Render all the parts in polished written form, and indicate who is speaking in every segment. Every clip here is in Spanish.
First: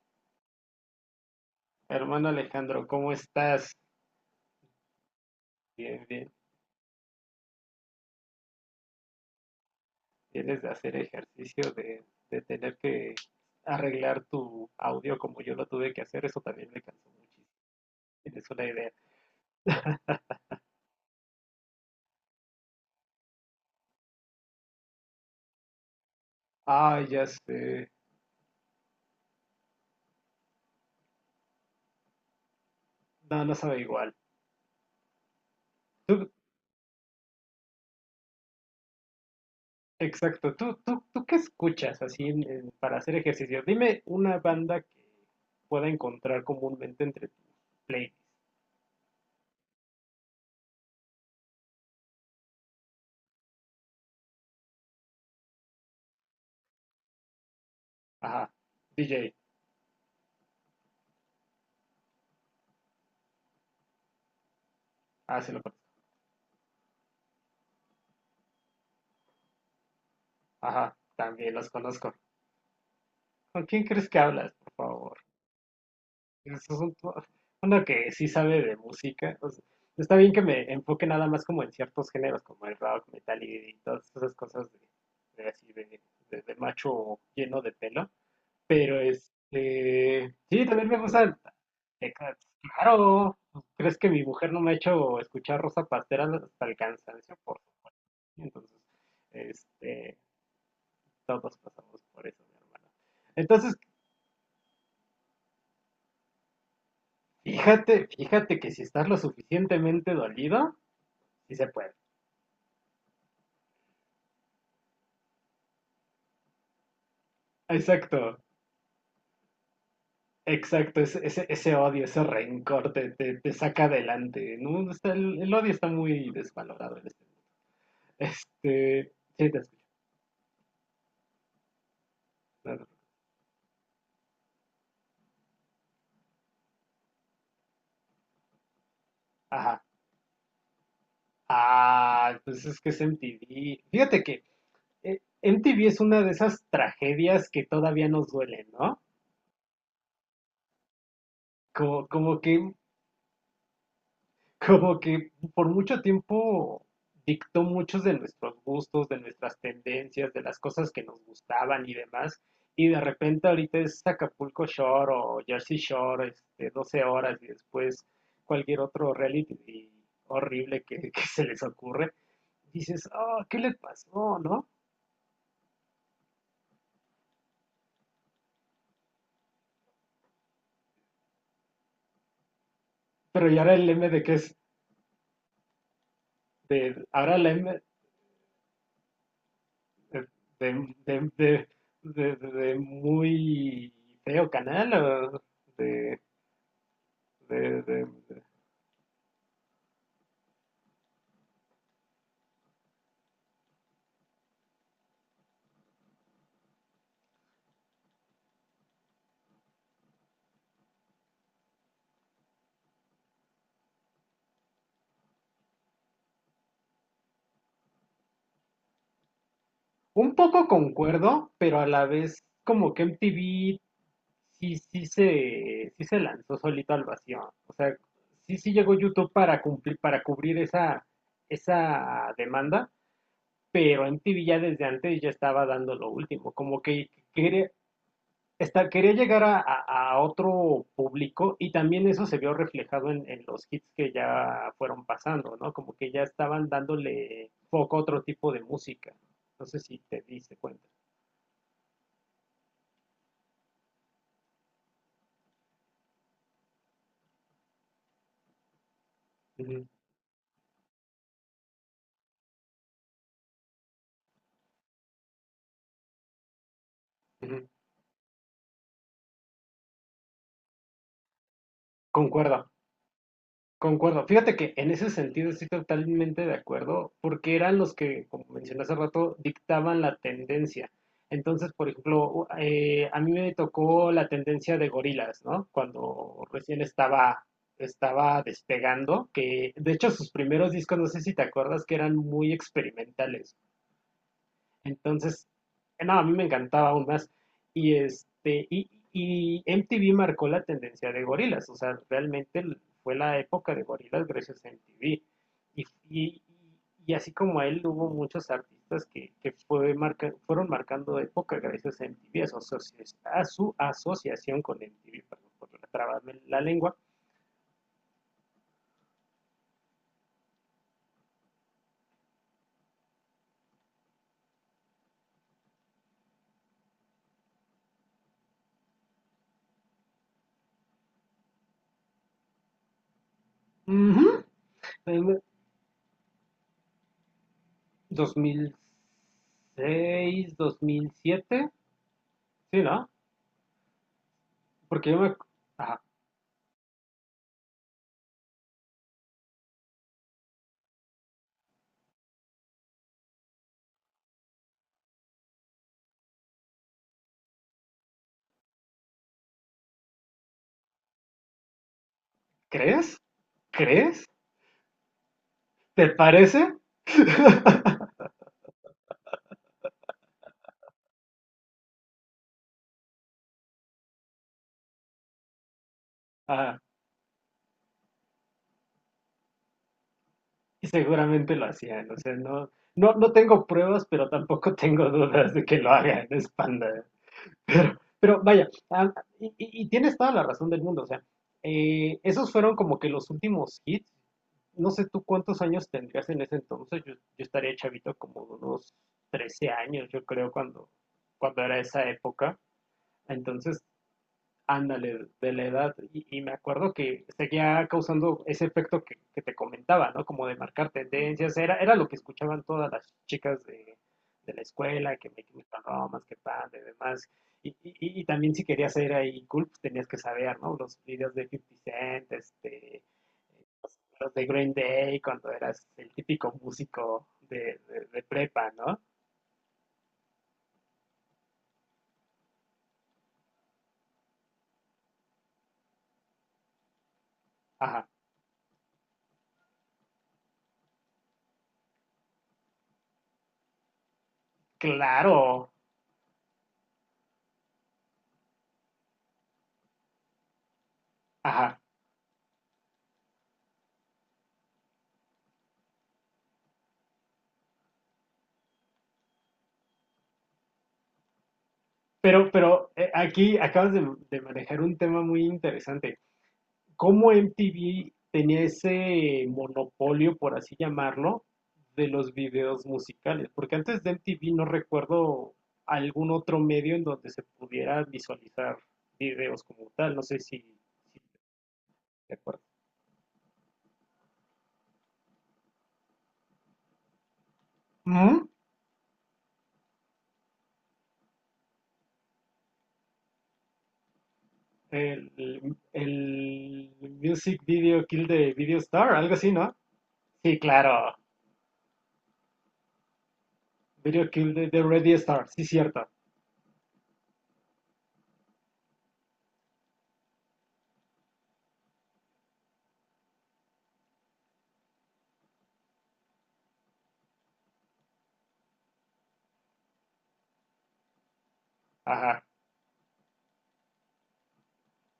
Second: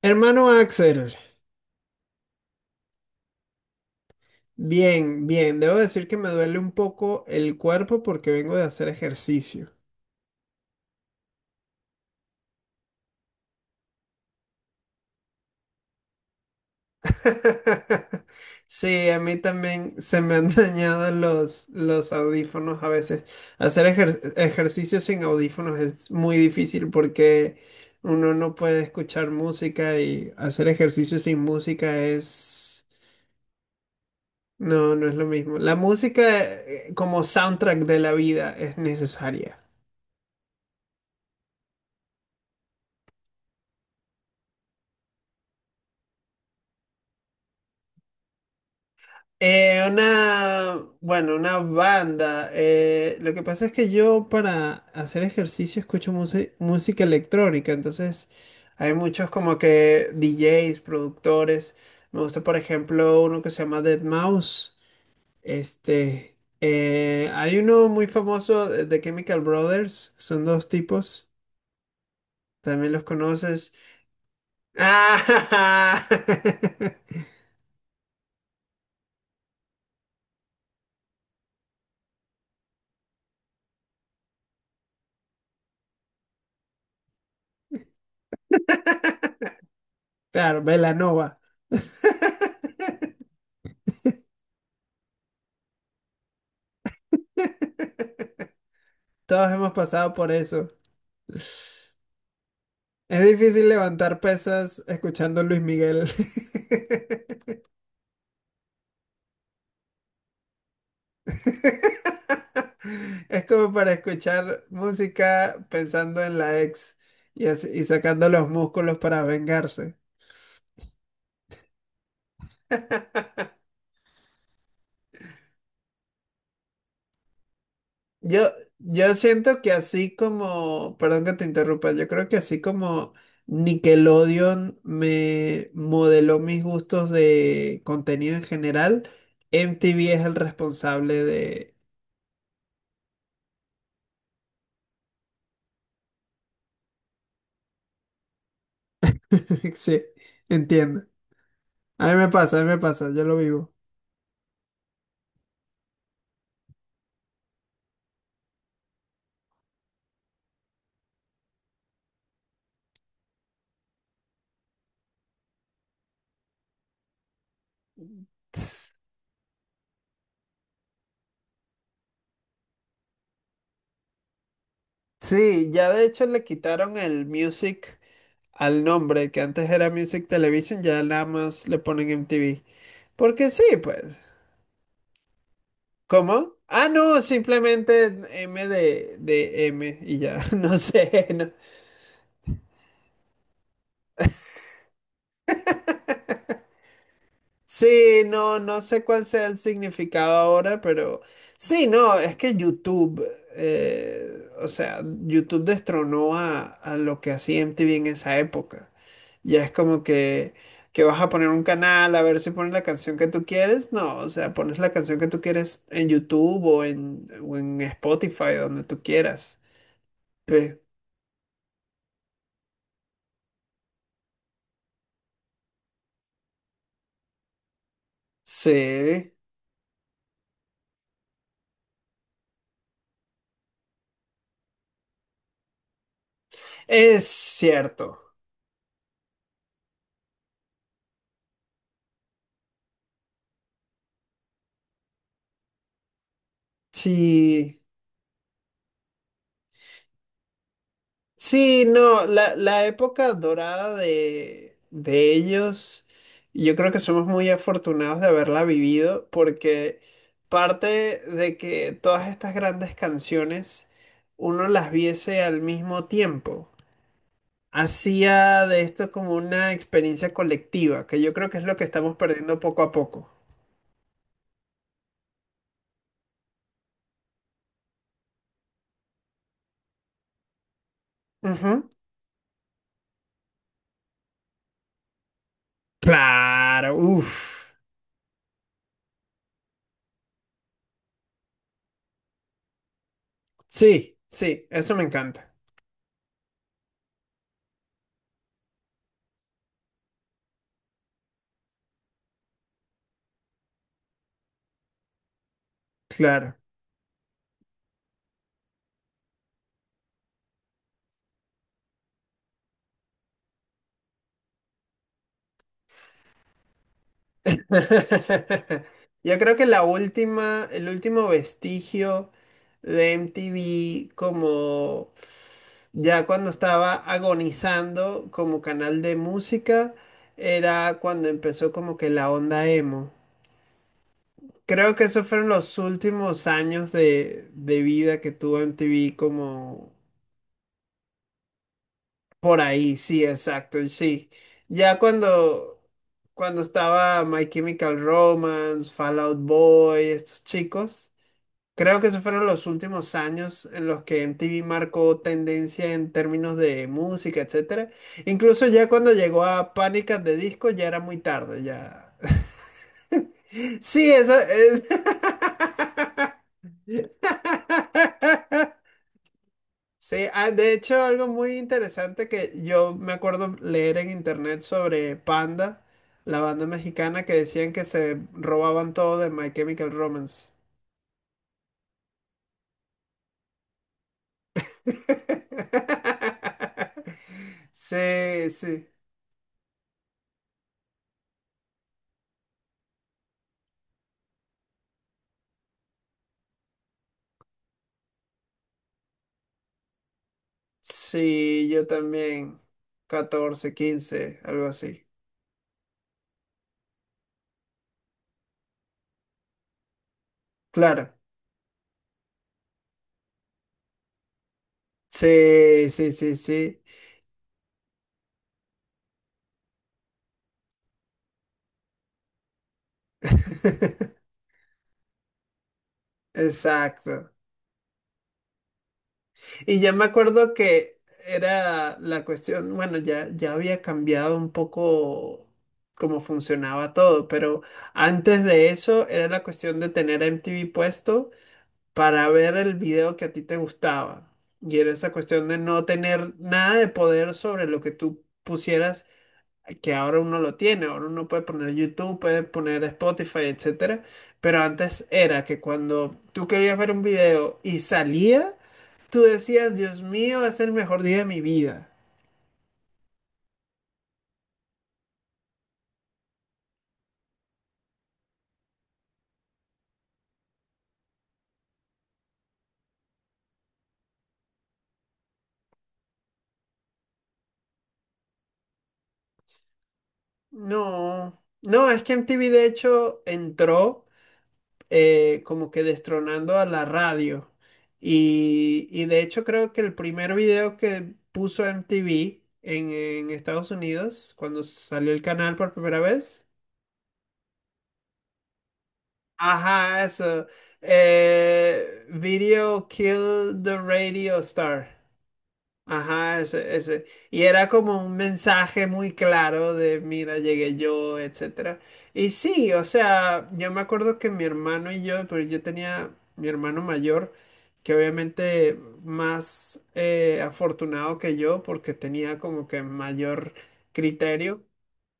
Speaker 1: Hermano Axel,
Speaker 2: Hermano Alejandro, ¿cómo estás?
Speaker 1: bien, bien. Debo decir
Speaker 2: Bien,
Speaker 1: que me
Speaker 2: bien.
Speaker 1: duele un poco el cuerpo porque vengo de hacer ejercicio.
Speaker 2: Tienes de hacer ejercicio de tener que arreglar tu audio como yo lo tuve que hacer. Eso también me cansó muchísimo. Tienes una idea.
Speaker 1: Sí, a mí también se me han dañado los audífonos a veces. Hacer ejercicio sin audífonos es muy difícil
Speaker 2: Ah, ya
Speaker 1: porque
Speaker 2: sé.
Speaker 1: uno no puede escuchar música y hacer ejercicio sin música es...
Speaker 2: No, no sabe igual.
Speaker 1: No, no es lo mismo. La música,
Speaker 2: Tú,
Speaker 1: como soundtrack de la vida es necesaria.
Speaker 2: exacto. ¿Tú qué escuchas así para hacer ejercicio? Dime una banda que pueda encontrar comúnmente entre tus playlists.
Speaker 1: Una, bueno, una banda. Lo que pasa es que yo para hacer ejercicio escucho música electrónica, entonces
Speaker 2: Ajá.
Speaker 1: hay muchos
Speaker 2: DJ.
Speaker 1: como que DJs, productores. Me gusta, por ejemplo, uno que se llama Dead Mouse.
Speaker 2: Ah, se lo conozco.
Speaker 1: Este, hay uno muy famoso de Chemical Brothers, son dos
Speaker 2: Ajá.
Speaker 1: tipos,
Speaker 2: También los conozco.
Speaker 1: también los
Speaker 2: ¿Con
Speaker 1: conoces.
Speaker 2: quién crees que hablas, por favor?
Speaker 1: Ah,
Speaker 2: Eso es un po- Uno que sí sabe de música. O sea, está bien que me enfoque nada más como en ciertos géneros, como el rock, metal y todas esas cosas de así de, de macho lleno de pelo. Pero este,
Speaker 1: claro,
Speaker 2: sí, también me
Speaker 1: Belanova.
Speaker 2: gusta. Tecas. Claro, ¿crees que mi mujer no me ha hecho escuchar Rosa Pastera hasta el cansancio? Por supuesto.
Speaker 1: Todos
Speaker 2: Entonces,
Speaker 1: hemos pasado
Speaker 2: este,
Speaker 1: por eso.
Speaker 2: todos pasamos por eso, mi hermano.
Speaker 1: Es difícil
Speaker 2: Entonces,
Speaker 1: levantar pesas escuchando Luis Miguel.
Speaker 2: fíjate que si estás lo suficientemente dolido, sí se puede.
Speaker 1: Es como para escuchar música pensando en la ex y, y
Speaker 2: Exacto,
Speaker 1: sacando los músculos para vengarse.
Speaker 2: ese odio, ese rencor te saca adelante, ¿no? El odio está muy desvalorado en este mundo.
Speaker 1: Yo,
Speaker 2: Este,
Speaker 1: yo
Speaker 2: sí, te
Speaker 1: siento que
Speaker 2: escucho.
Speaker 1: así como, perdón que te interrumpa, yo creo que así
Speaker 2: No, no.
Speaker 1: como Nickelodeon me modeló mis gustos de contenido en general,
Speaker 2: Ajá.
Speaker 1: MTV es el responsable de...
Speaker 2: Ah, pues es que es MTV. Fíjate que MTV es una de esas tragedias que todavía nos duelen, ¿no?
Speaker 1: Sí, entiendo.
Speaker 2: Como,
Speaker 1: A mí me
Speaker 2: como que
Speaker 1: pasa, a mí me pasa, yo lo vivo.
Speaker 2: como que por mucho tiempo dictó muchos de nuestros gustos, de nuestras tendencias, de las cosas que nos gustaban y demás. Y de repente ahorita es Acapulco Shore o Jersey Shore, este, 12 horas y después cualquier otro reality horrible que se les ocurre. Dices, oh, ¿qué le pasó, no?
Speaker 1: Sí, ya de hecho le quitaron el Music al nombre, que antes era Music Television, ya nada más le ponen MTV. Porque
Speaker 2: Pero ¿y
Speaker 1: sí,
Speaker 2: ahora el M
Speaker 1: pues.
Speaker 2: de que es?
Speaker 1: ¿Cómo? Ah,
Speaker 2: De,
Speaker 1: no,
Speaker 2: ahora la M
Speaker 1: simplemente M de M y
Speaker 2: eh,
Speaker 1: ya, no
Speaker 2: de, de,
Speaker 1: sé, no,
Speaker 2: de- de- De muy feo canal, o de, de- de-
Speaker 1: sí,
Speaker 2: de-
Speaker 1: no, no sé cuál sea el significado ahora, pero sí, no, es que YouTube, o sea, YouTube destronó a lo que hacía MTV en esa época. Ya es como que vas a poner un canal a ver si pones la canción que tú quieres. No, o sea, pones la canción que tú quieres en YouTube o en Spotify, donde tú quieras.
Speaker 2: un poco
Speaker 1: Pe-
Speaker 2: concuerdo, pero a la vez como que MTV sí se lanzó solito al vacío. O sea, sí llegó
Speaker 1: Sí,
Speaker 2: YouTube para cumplir, para cubrir esa demanda, pero MTV ya desde antes ya estaba dando lo último. Como que
Speaker 1: es
Speaker 2: quería-
Speaker 1: cierto.
Speaker 2: Está, Quería llegar a, a otro público y también eso se vio reflejado en los hits que ya fueron pasando, ¿no? Como que ya estaban dándole
Speaker 1: Sí.
Speaker 2: foco a otro tipo de música. No sé si te diste cuenta.
Speaker 1: Sí, no, la época dorada de ellos, yo creo que somos muy afortunados de haberla vivido
Speaker 2: Ujú,
Speaker 1: porque parte de que todas estas grandes canciones uno las viese al mismo tiempo,
Speaker 2: ujú.
Speaker 1: hacía de esto como una experiencia colectiva, que yo creo que es lo que estamos perdiendo
Speaker 2: Concuerdo.
Speaker 1: poco a poco.
Speaker 2: Concuerdo. Fíjate que en ese sentido estoy totalmente de acuerdo, porque eran los que, como mencioné hace rato, dictaban la tendencia. Entonces, por
Speaker 1: Ujú.
Speaker 2: ejemplo, a mí me tocó la tendencia de gorilas, ¿no?
Speaker 1: Claro, uff.
Speaker 2: Estaba despegando, que de hecho sus primeros discos, no sé si te acuerdas, que eran muy experimentales.
Speaker 1: Sí, sí, eso me
Speaker 2: Entonces,
Speaker 1: encanta.
Speaker 2: no, a mí me encantaba aún más. Y este, y MTV marcó la tendencia de gorilas, o sea, realmente fue la época de gorilas gracias a MTV. Y, y,
Speaker 1: Claro.
Speaker 2: y así como a él, hubo muchos artistas que fueron marcando época gracias a MTV, a su asociación con MTV, perdón por trabarme la lengua.
Speaker 1: Yo creo que la última, el último vestigio de MTV como ya cuando estaba agonizando como canal de música era cuando empezó como que la onda emo.
Speaker 2: Uh-huh.
Speaker 1: Creo que esos fueron los últimos años de vida que
Speaker 2: dos
Speaker 1: tuvo
Speaker 2: mil
Speaker 1: MTV como,
Speaker 2: seis dos mil siete
Speaker 1: por
Speaker 2: sí,
Speaker 1: ahí,
Speaker 2: ¿no?
Speaker 1: sí, exacto, sí. Ya
Speaker 2: Porque yo me...
Speaker 1: cuando,
Speaker 2: ajá.
Speaker 1: cuando estaba My Chemical Romance, Fall Out Boy, estos chicos, creo que esos fueron los últimos años en los que MTV marcó tendencia en términos de música, etcétera. Incluso ya cuando llegó a Panic! At the Disco ya era muy tarde, ya.
Speaker 2: ¿Crees?
Speaker 1: Sí,
Speaker 2: ¿Crees?
Speaker 1: eso, es.
Speaker 2: ¿Te parece?
Speaker 1: Sí, ah, de hecho, algo muy interesante que yo me acuerdo leer en internet sobre Panda, la banda
Speaker 2: Ah,
Speaker 1: mexicana que decían que se robaban todo de My Chemical Romance.
Speaker 2: y seguramente lo hacían, o sea, no tengo pruebas, pero tampoco tengo dudas de que lo hagan, es panda. Pero
Speaker 1: Sí,
Speaker 2: vaya,
Speaker 1: sí.
Speaker 2: ah, y tienes toda la razón del mundo, o sea, esos fueron como que los últimos hits. No sé tú cuántos años tendrías en ese entonces, yo estaría chavito como de unos 13 años, yo creo, cuando
Speaker 1: Sí,
Speaker 2: era
Speaker 1: yo
Speaker 2: esa época.
Speaker 1: también. Catorce,
Speaker 2: Entonces,
Speaker 1: 15, algo así.
Speaker 2: ándale, de la edad. Y me acuerdo que seguía causando ese efecto que te comentaba, ¿no? Como de marcar
Speaker 1: Claro.
Speaker 2: tendencias. Era lo que escuchaban todas las chicas de la escuela, que me
Speaker 1: Sí, sí,
Speaker 2: más
Speaker 1: sí,
Speaker 2: que pan, de
Speaker 1: sí.
Speaker 2: demás. Y también si querías ser ahí cool, pues tenías que saber, ¿no? Los videos de Fifty Cent, este, los de Green Day, cuando eras el típico músico
Speaker 1: Exacto.
Speaker 2: de prepa, ¿no?
Speaker 1: Y ya me acuerdo que era la cuestión, bueno, ya había cambiado un poco cómo funcionaba todo, pero
Speaker 2: Ajá,
Speaker 1: antes de eso era la cuestión de tener MTV puesto para ver el video que a ti te gustaba. Y era esa cuestión de
Speaker 2: claro,
Speaker 1: no tener nada de poder sobre lo que tú pusieras, que ahora uno lo tiene, ahora uno puede poner
Speaker 2: ajá.
Speaker 1: YouTube, puede poner Spotify, etcétera. Pero antes era que cuando tú querías ver un video y salía, tú decías, Dios mío, es el mejor día de mi vida.
Speaker 2: Pero aquí acabas de manejar un tema muy interesante. ¿Cómo MTV tenía ese monopolio, por así llamarlo, de los videos musicales? Porque antes de MTV no recuerdo algún otro medio en donde se pudiera visualizar videos como tal. No sé si, si
Speaker 1: No, no, es que
Speaker 2: te
Speaker 1: MTV
Speaker 2: acuerdas.
Speaker 1: de hecho entró como que destronando a la radio.
Speaker 2: Ujú.
Speaker 1: Y de hecho creo que el primer video que puso MTV en Estados Unidos, cuando salió el canal por
Speaker 2: El,
Speaker 1: primera vez.
Speaker 2: el Music Video Kill de Video Star, algo así, ¿no?
Speaker 1: Ajá, eso.
Speaker 2: Sí, claro.
Speaker 1: Video Kill the
Speaker 2: Video
Speaker 1: Radio
Speaker 2: Kill de
Speaker 1: Star.
Speaker 2: Radio Star, sí, cierto.
Speaker 1: Ajá, ese, ese. Y era como un mensaje muy claro de, mira, llegué yo, etcétera. Y sí, o sea, yo me acuerdo que mi hermano y yo, pero yo tenía mi hermano mayor, que obviamente más afortunado que yo, porque tenía
Speaker 2: Ajá,
Speaker 1: como que mayor criterio,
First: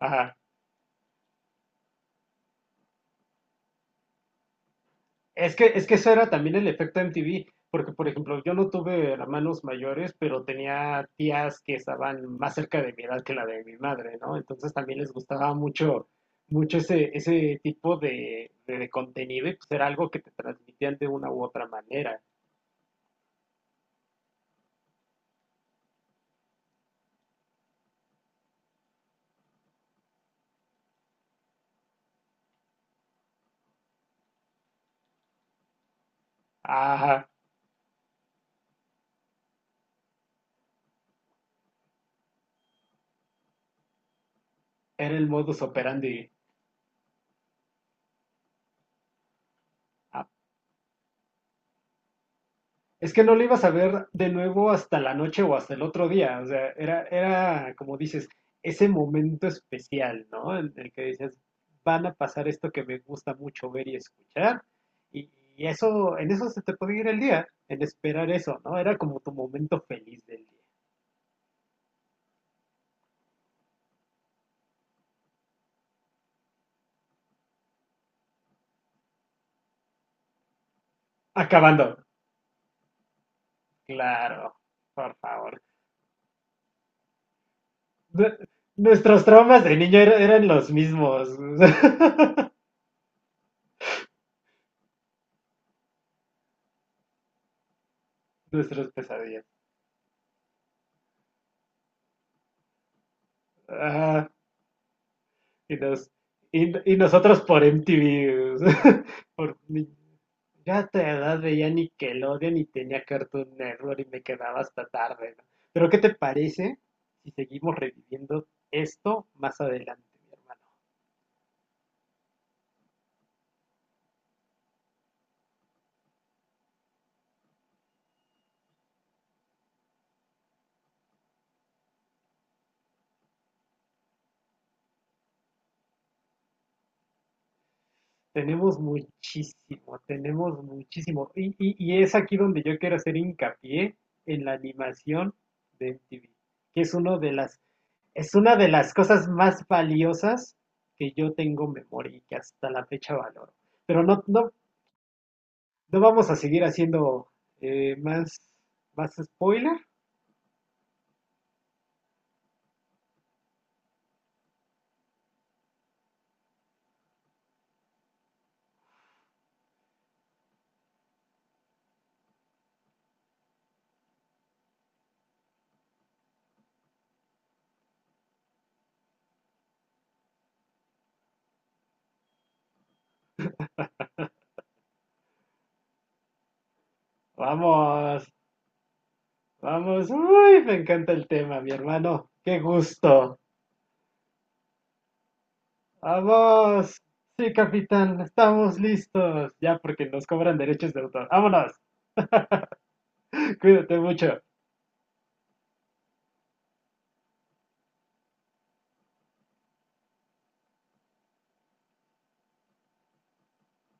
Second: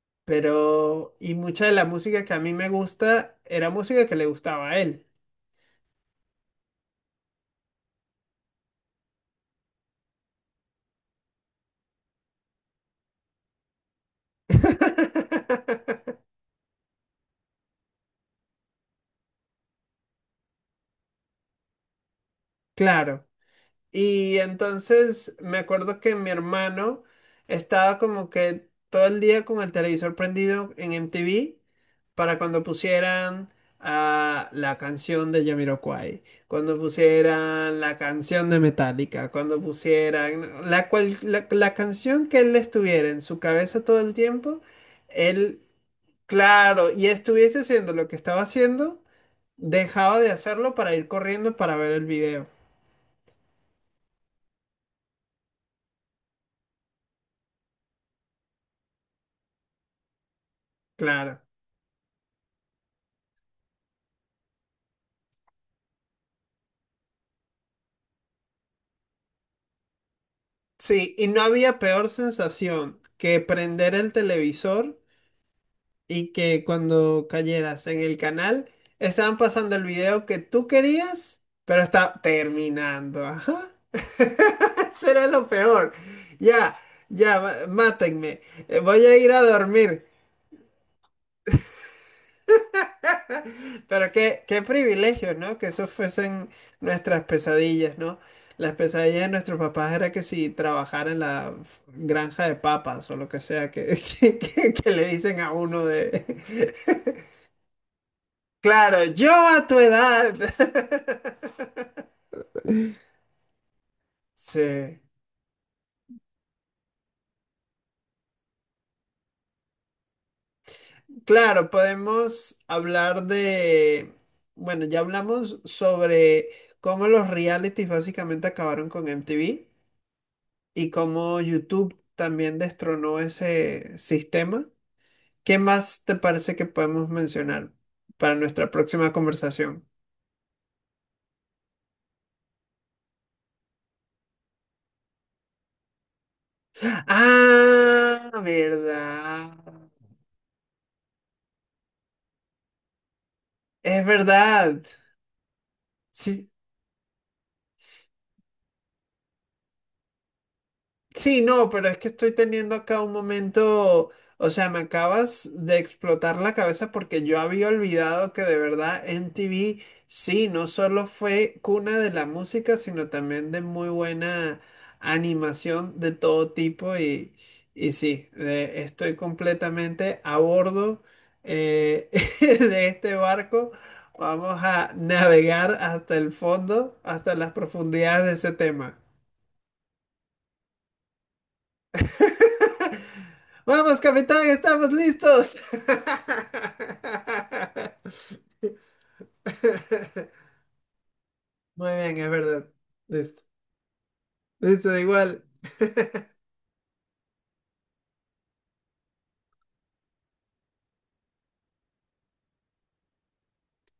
Speaker 2: ajá.
Speaker 1: pero, y mucha de la música que a mí me gusta era música que le gustaba a él.
Speaker 2: Es que eso era también el efecto MTV, porque por ejemplo, yo no tuve hermanos mayores, pero tenía tías que estaban más cerca de mi edad que la de mi madre, ¿no? Entonces también les gustaba mucho, mucho ese tipo de contenido y pues era algo que te transmitían de una u otra manera.
Speaker 1: Claro. Y entonces me acuerdo que mi hermano estaba como que todo el día con el televisor prendido en MTV para cuando pusieran la canción de Jamiroquai, cuando
Speaker 2: Ajá,
Speaker 1: pusieran la canción de Metallica, cuando pusieran la canción que él estuviera en su cabeza todo el tiempo,
Speaker 2: era el
Speaker 1: él,
Speaker 2: modus operandi.
Speaker 1: claro, y estuviese haciendo lo que estaba haciendo, dejaba de hacerlo para ir corriendo para ver el video,
Speaker 2: Es que no lo ibas a ver de nuevo hasta la noche o hasta el otro día. O sea, era como dices, ese momento especial, ¿no? En el que dices,
Speaker 1: claro.
Speaker 2: van a pasar esto que me gusta mucho ver y escuchar. Y, y eso, en eso se te puede ir el día, en esperar eso, ¿no? Era como tu momento feliz del día.
Speaker 1: Sí, y no había peor sensación que prender el televisor y que cuando cayeras en el canal estaban pasando el video que tú querías, pero
Speaker 2: Acabando.
Speaker 1: está terminando. Ajá.
Speaker 2: Claro, por
Speaker 1: Será lo
Speaker 2: favor.
Speaker 1: peor. Ya,
Speaker 2: Nu-
Speaker 1: mátenme. Voy a
Speaker 2: Nuestros
Speaker 1: ir a
Speaker 2: traumas de niño
Speaker 1: dormir.
Speaker 2: eran los mismos.
Speaker 1: Pero qué, qué privilegio, ¿no? Que eso fuesen nuestras pesadillas, ¿no? Las
Speaker 2: Nuestras
Speaker 1: pesadillas de
Speaker 2: pesadillas.
Speaker 1: nuestros papás era que si trabajara en la granja de papas o lo que sea que,
Speaker 2: Ah,
Speaker 1: que, que le dicen a
Speaker 2: Y,
Speaker 1: uno
Speaker 2: nos,
Speaker 1: de...
Speaker 2: y nosotros por MTV, o sea,
Speaker 1: Claro, yo
Speaker 2: por
Speaker 1: a tu
Speaker 2: mi-
Speaker 1: edad.
Speaker 2: yo a tu edad veía Nickelodeon y tenía Cartoon Network y me quedaba hasta
Speaker 1: Sí.
Speaker 2: tarde, ¿no? Pero ¿qué te parece si seguimos reviviendo esto más adelante, mi hermano?
Speaker 1: Claro, podemos hablar de... Bueno, ya hablamos sobre cómo los realities básicamente acabaron con MTV, y cómo YouTube también destronó ese sistema. ¿Qué más te parece que podemos mencionar para nuestra
Speaker 2: Tenemos
Speaker 1: próxima conversación?
Speaker 2: muchísimo, tenemos muchísimo. Y es aquí donde yo quiero hacer hincapié en la animación de MTV, que es una de las...
Speaker 1: Ah,
Speaker 2: Es una de las cosas
Speaker 1: verdad.
Speaker 2: más valiosas que yo tengo en memoria y que hasta la fecha valoro. Pero
Speaker 1: Es verdad.
Speaker 2: no vamos a
Speaker 1: Sí,
Speaker 2: seguir haciendo eh, más, más spoiler.
Speaker 1: sí, no, pero es que estoy teniendo acá un momento, o sea, me acabas de explotar la cabeza porque yo había olvidado que de verdad MTV, sí, no solo fue cuna de la música, sino también de muy buena animación de todo tipo y sí, estoy completamente a bordo eh, de este barco. Vamos a navegar hasta el fondo, hasta las
Speaker 2: Vamos,
Speaker 1: profundidades de ese tema.
Speaker 2: vamos. Uy, me encanta el tema, mi hermano. Qué gusto.
Speaker 1: Vamos, capitán, estamos listos.
Speaker 2: Vamos. Sí, capitán, estamos listos. Ya porque nos cobran derechos de autor. Vámonos.
Speaker 1: Muy bien, es verdad. Listo.
Speaker 2: Cuídate mucho.
Speaker 1: Listo, da igual.